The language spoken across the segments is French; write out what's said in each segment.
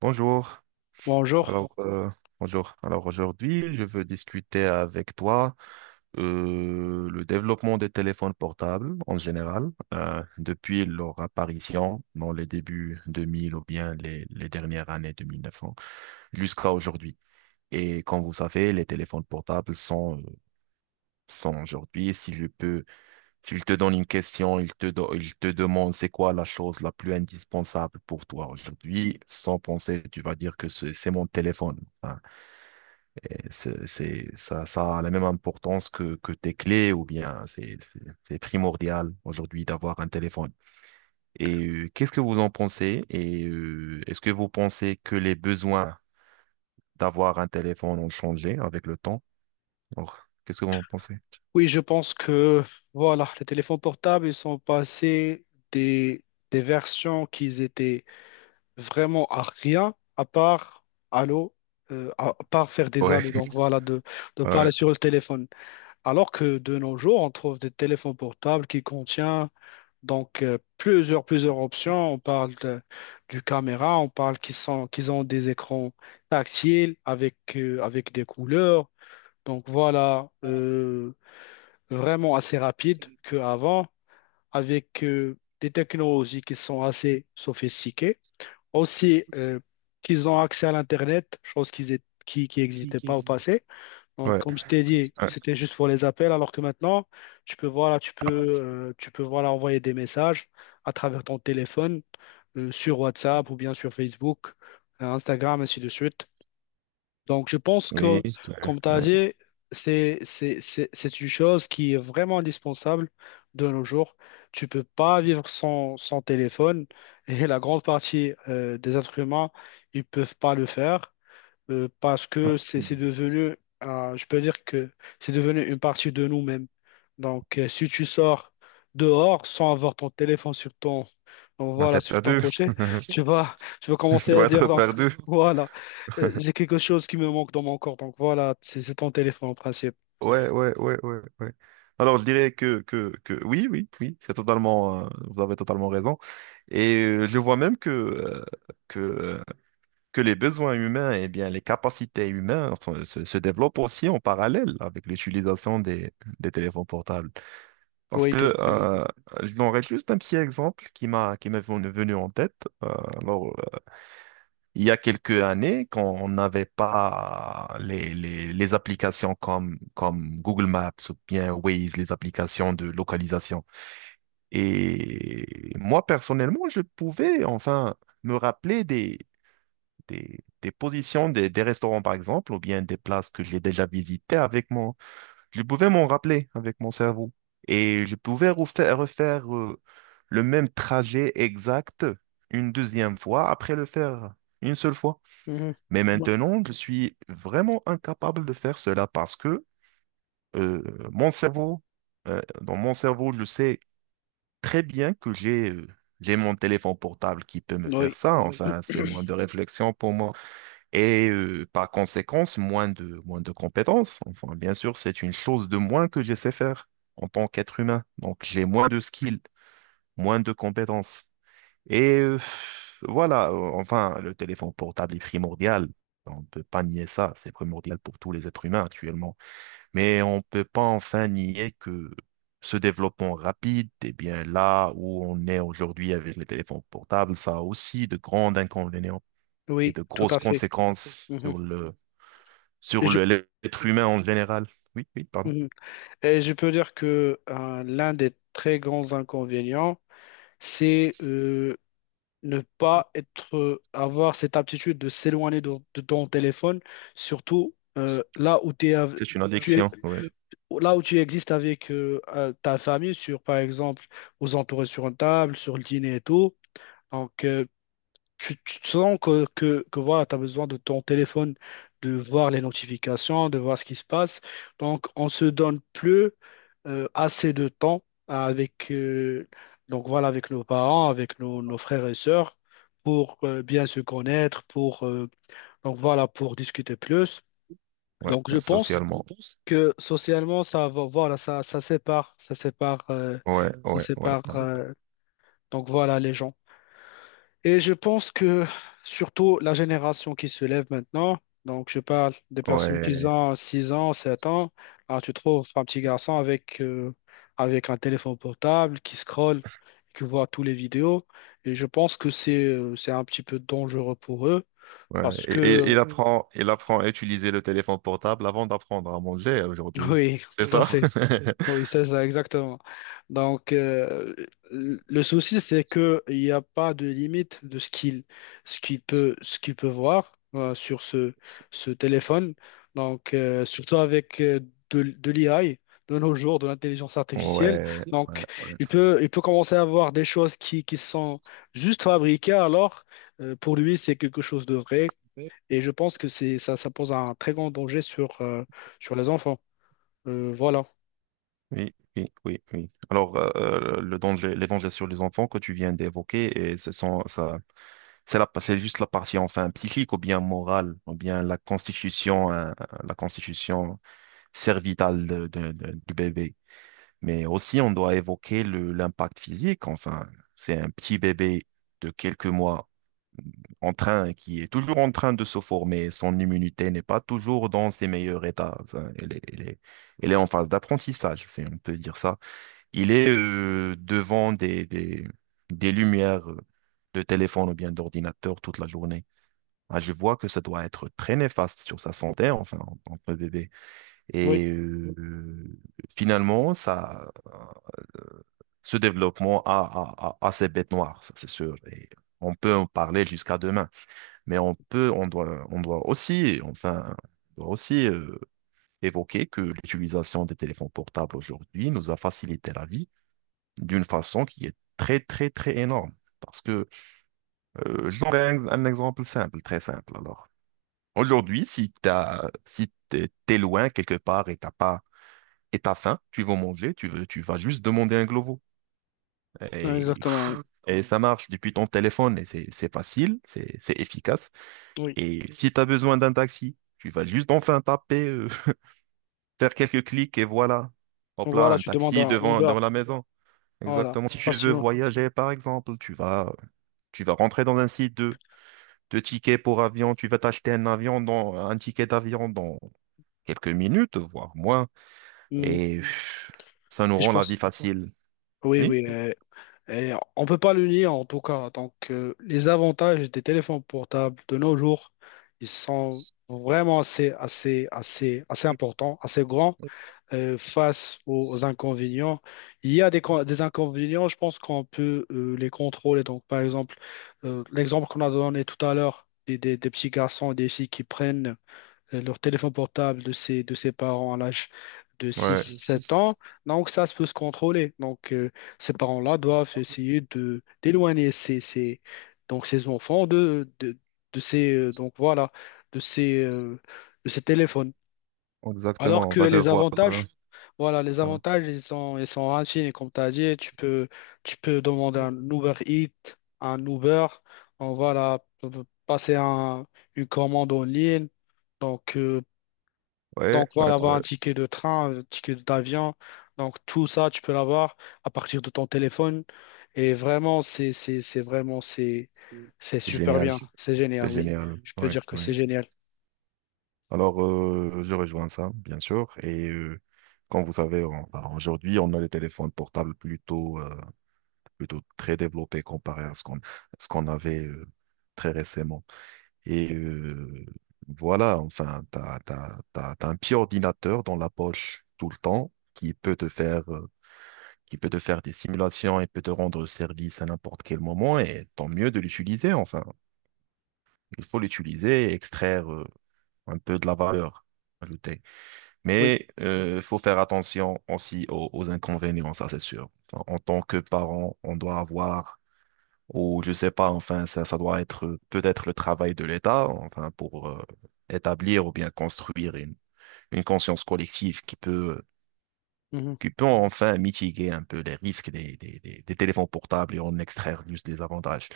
Bonjour. Bonjour. Alors, euh, bonjour. Alors aujourd'hui, je veux discuter avec toi le développement des téléphones portables en général, depuis leur apparition dans les débuts 2000 ou bien les dernières années de 1900 jusqu'à aujourd'hui. Et comme vous savez, les téléphones portables sont aujourd'hui, si je peux s'il te donne une question, il te demande c'est quoi la chose la plus indispensable pour toi aujourd'hui, sans penser, tu vas dire que c'est mon téléphone. Enfin, ça, ça a la même importance que tes clés ou bien c'est primordial aujourd'hui d'avoir un téléphone. Et qu'est-ce que vous en pensez? Et est-ce que vous pensez que les besoins d'avoir un téléphone ont changé avec le temps? Alors, qu'est-ce que vous en pensez? Oui, je pense que voilà, les téléphones portables, ils sont passés des, des versions qu'ils étaient vraiment à rien, à part allô, à part faire des Ouais, allô, donc voilà, de ouais, parler sur le téléphone. Alors que de nos jours, on trouve des téléphones portables qui contiennent donc plusieurs options. Du caméra, on parle qu'ils ont des écrans tactiles avec, avec des couleurs. Donc voilà. Vraiment assez rapide qu'avant, avec des technologies qui sont assez sophistiquées. Aussi, qu'ils ont accès à l'Internet, chose qui n'existait pas au passé. Donc, ouais. comme je t'ai dit, Ouais. c'était juste pour les appels, alors que maintenant, tu peux voilà, envoyer des messages à travers ton téléphone, sur WhatsApp ou bien sur Facebook, Instagram, ainsi de suite. Donc, je pense Oui, que, comme tu as compliqué. dit, c'est une chose qui est vraiment indispensable de nos jours. Tu peux pas vivre sans, sans téléphone et la grande partie des êtres humains, ils peuvent pas le faire parce que c'est devenu, je peux dire que c'est devenu une partie de nous-mêmes. Donc, si tu sors dehors sans avoir ton téléphone sur ton, donc On va voilà, être sur à ton deux. pochet, tu vas Tu commencer à vas dire, être donc, par deux. voilà, j'ai quelque chose qui me manque dans mon corps. Donc, voilà, c'est ton téléphone en principe. Ouais, ouais, ouais, ouais, ouais. Alors, je dirais que oui, oui, oui, c'est totalement, vous avez totalement raison. Et je vois même que que les besoins humains, et bien, les capacités humaines se, se développent aussi en parallèle avec l'utilisation des téléphones portables. Parce Oui, tout que, oui, à fait. J'aurais juste un petit exemple qui m'est venu en tête. Euh, alors, Il y a quelques années, quand on n'avait pas les applications comme Google Maps ou bien Waze, les applications de localisation. Et moi, personnellement, je pouvais enfin me rappeler des positions des restaurants, par exemple, ou bien des places que j'ai déjà visitées avec mon... Je pouvais m'en rappeler avec mon cerveau. Et je pouvais refaire le même trajet exact une deuxième fois après le faire une seule fois. Mhm. Mais maintenant, je suis vraiment incapable de faire cela parce que euh, mon cerveau, dans mon cerveau, je sais très bien que j'ai mon téléphone portable qui peut me faire Oui, ça. Enfin, c'est moins de réflexion pour moi et par conséquence, moins de compétences. Enfin, bien sûr, c'est une chose de moins que je sais faire en tant qu'être humain. Donc, j'ai moins de skills, moins de compétences. Et voilà, enfin, le téléphone portable est primordial. On ne peut pas nier ça, c'est primordial pour tous les êtres humains actuellement. Mais on ne peut pas enfin nier que ce développement rapide, eh bien là où on est aujourd'hui avec les téléphones portables, ça a aussi de grands inconvénients et oui, de tout grosses à fait. conséquences Mhm. Et sur je, le, l'être humain en général. Oui, oui, pardon. mhm. Et je peux dire que l'un des très grands inconvénients, c'est ne pas être, avoir cette aptitude de s'éloigner de ton téléphone, surtout là où t'es av- C'est une tu es, addiction, ouais, là où tu existes avec ta famille, sur, par exemple, vous entourez sur une table, sur le dîner et tout. Donc, tu te sens que voilà, tu as besoin de ton téléphone, de voir les notifications, de voir ce qui se passe. Donc, on se donne plus assez de temps avec, donc voilà, avec nos parents, avec nos, nos frères et sœurs pour bien se connaître, pour, donc voilà, pour discuter plus. ouais, ouais, Donc, je toi, pense socialement. que socialement, voilà, ça, Ouais, ça ouais, ouais, sépare, euh, donc voilà, les gens. Et je pense que surtout la génération qui se lève maintenant, donc je parle des ouais, personnes qui ouais, ont 6 ans, 7 ans, alors tu trouves un petit garçon avec, avec un téléphone portable qui scrolle, qui voit toutes les vidéos. Et je pense que c'est un petit peu dangereux pour eux ouais. parce que, Et- il Parce apprend, il apprend à utiliser le téléphone portable avant d'apprendre à manger aujourd'hui. oui, C'est oui, tout à ça? fait. Oui, c'est ça, exactement. Donc, le souci, c'est que il n'y a pas de limite de ce qu'il ce qu'il peut voir sur ce, ce téléphone. Donc, surtout avec de l'IA, de nos jours, de l'intelligence Oui, artificielle. ouais, ouais, Donc, ouais. Il peut commencer à voir des choses qui sont juste fabriquées, alors pour lui, c'est quelque chose de vrai. Et je pense que ça pose un très grand danger sur, sur les enfants. Voilà. Oui, oui, oui, oui. Alors, le danger, les dangers sur les enfants que tu viens d'évoquer, et ce sont, ça, c'est juste la partie enfin psychique ou bien morale ou bien la constitution, hein, la constitution cervitale du bébé. Mais aussi, on doit évoquer le, l'impact physique. Enfin, c'est un petit bébé de quelques mois qui est toujours en train de se former, son immunité n'est pas toujours dans ses meilleurs états. Enfin, elle elle est en phase d'apprentissage, si on peut dire ça. Il est devant des lumières de téléphone ou bien d'ordinateur toute la journée. Ah, je vois que ça doit être très néfaste sur sa santé, enfin, en tant que bébé. Oui. Et finalement, ça, ce développement a ses bêtes noires, ça c'est sûr. Et on peut en parler jusqu'à demain. Mais on peut, on doit aussi, on doit aussi euh, évoquer que l'utilisation des téléphones portables aujourd'hui nous a facilité la vie d'une façon qui est très, très, très énorme. Parce que, je donnerai un exemple simple, très simple. Alors, aujourd'hui, si t'as, si t'es, t'es loin quelque part et t'as faim, tu vas manger, tu veux, tu vas juste demander un globo. Ouais, Et, exactement, oui. et ça marche depuis ton téléphone et c'est facile, c'est efficace. Oui. Et si tu as besoin d'un taxi, tu vas juste enfin taper, faire quelques clics et voilà. Hop Donc là, voilà, un tu demandes taxi un Uber. devant la maison. Voilà, Exactement. Si tu veux facilement. voyager, par exemple, tu vas rentrer dans un site de tickets pour avion, tu vas t'acheter un avion dans, un ticket d'avion dans quelques minutes, voire moins. Mm. Et pff, ça nous Et je rend la pense, vie facile. oui, Oui? oui. Et on peut pas le nier en tout cas. Donc, les avantages des téléphones portables de nos jours, ils sont vraiment assez importants, assez grands face aux, aux inconvénients. Il y a des, con- Des inconvénients, je pense qu'on peut les contrôler. Donc, par exemple, l'exemple qu'on a donné tout à l'heure, des petits garçons et des filles qui prennent leur téléphone portable de ses parents à l'âge de Ouais, six sept ans. Donc, ça se peut se contrôler. Donc, ces parents-là doivent essayer de d'éloigner donc, ces enfants de, donc, voilà, de ces, euh, de ces téléphones. Alors exactement. On que va les devoir. Avantages, voilà, les avantages, ils sont infinis. Comme tu as dit, tu peux demander un Uber Eats, un Uber, on voilà, passer un, une commande en ligne. Donc, euh, Ouais, donc ouais, voilà, avoir ouais. un ticket de train, un ticket d'avion. Donc tout ça, tu peux l'avoir à partir de ton téléphone. Et vraiment, c'est C'est super génial. bien. C'est C'est génial, oui. génial. Je peux Ouais, dire que ouais. c'est génial. Alors, je rejoins ça, bien sûr. Et comme vous savez, enfin, aujourd'hui, on a des téléphones portables plutôt très développés comparé à ce qu'on avait très récemment. Et voilà, enfin, tu as, t'as, t'as- t'as un petit ordinateur dans la poche tout le temps qui peut te faire, qui peut te faire des simulations et peut te rendre service à n'importe quel moment. Et tant mieux de l'utiliser, enfin. Il faut l'utiliser et extraire un peu de la valeur ajoutée. Oui. Mais il faut faire attention aussi aux inconvénients, ça c'est sûr. Enfin, en tant que parent, on doit avoir, ou je sais pas, enfin, ça doit être peut-être le travail de l'État, enfin, pour établir ou bien construire une conscience collective Mhm. qui peut enfin mitiguer un peu les risques des téléphones portables et en extraire juste des avantages.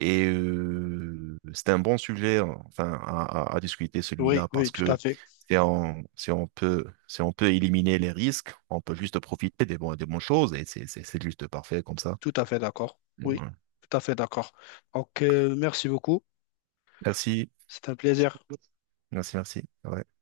Et c'était un bon sujet, hein, enfin, à discuter Oui, celui-là oui, parce tout à que fait. Si on peut éliminer les risques, on peut juste profiter des bonnes choses et c'est juste parfait comme ça. Tout à fait d'accord. Oui, Ouais. tout à fait d'accord. Donc, merci beaucoup. Merci, C'est un plaisir. merci, merci. Ouais.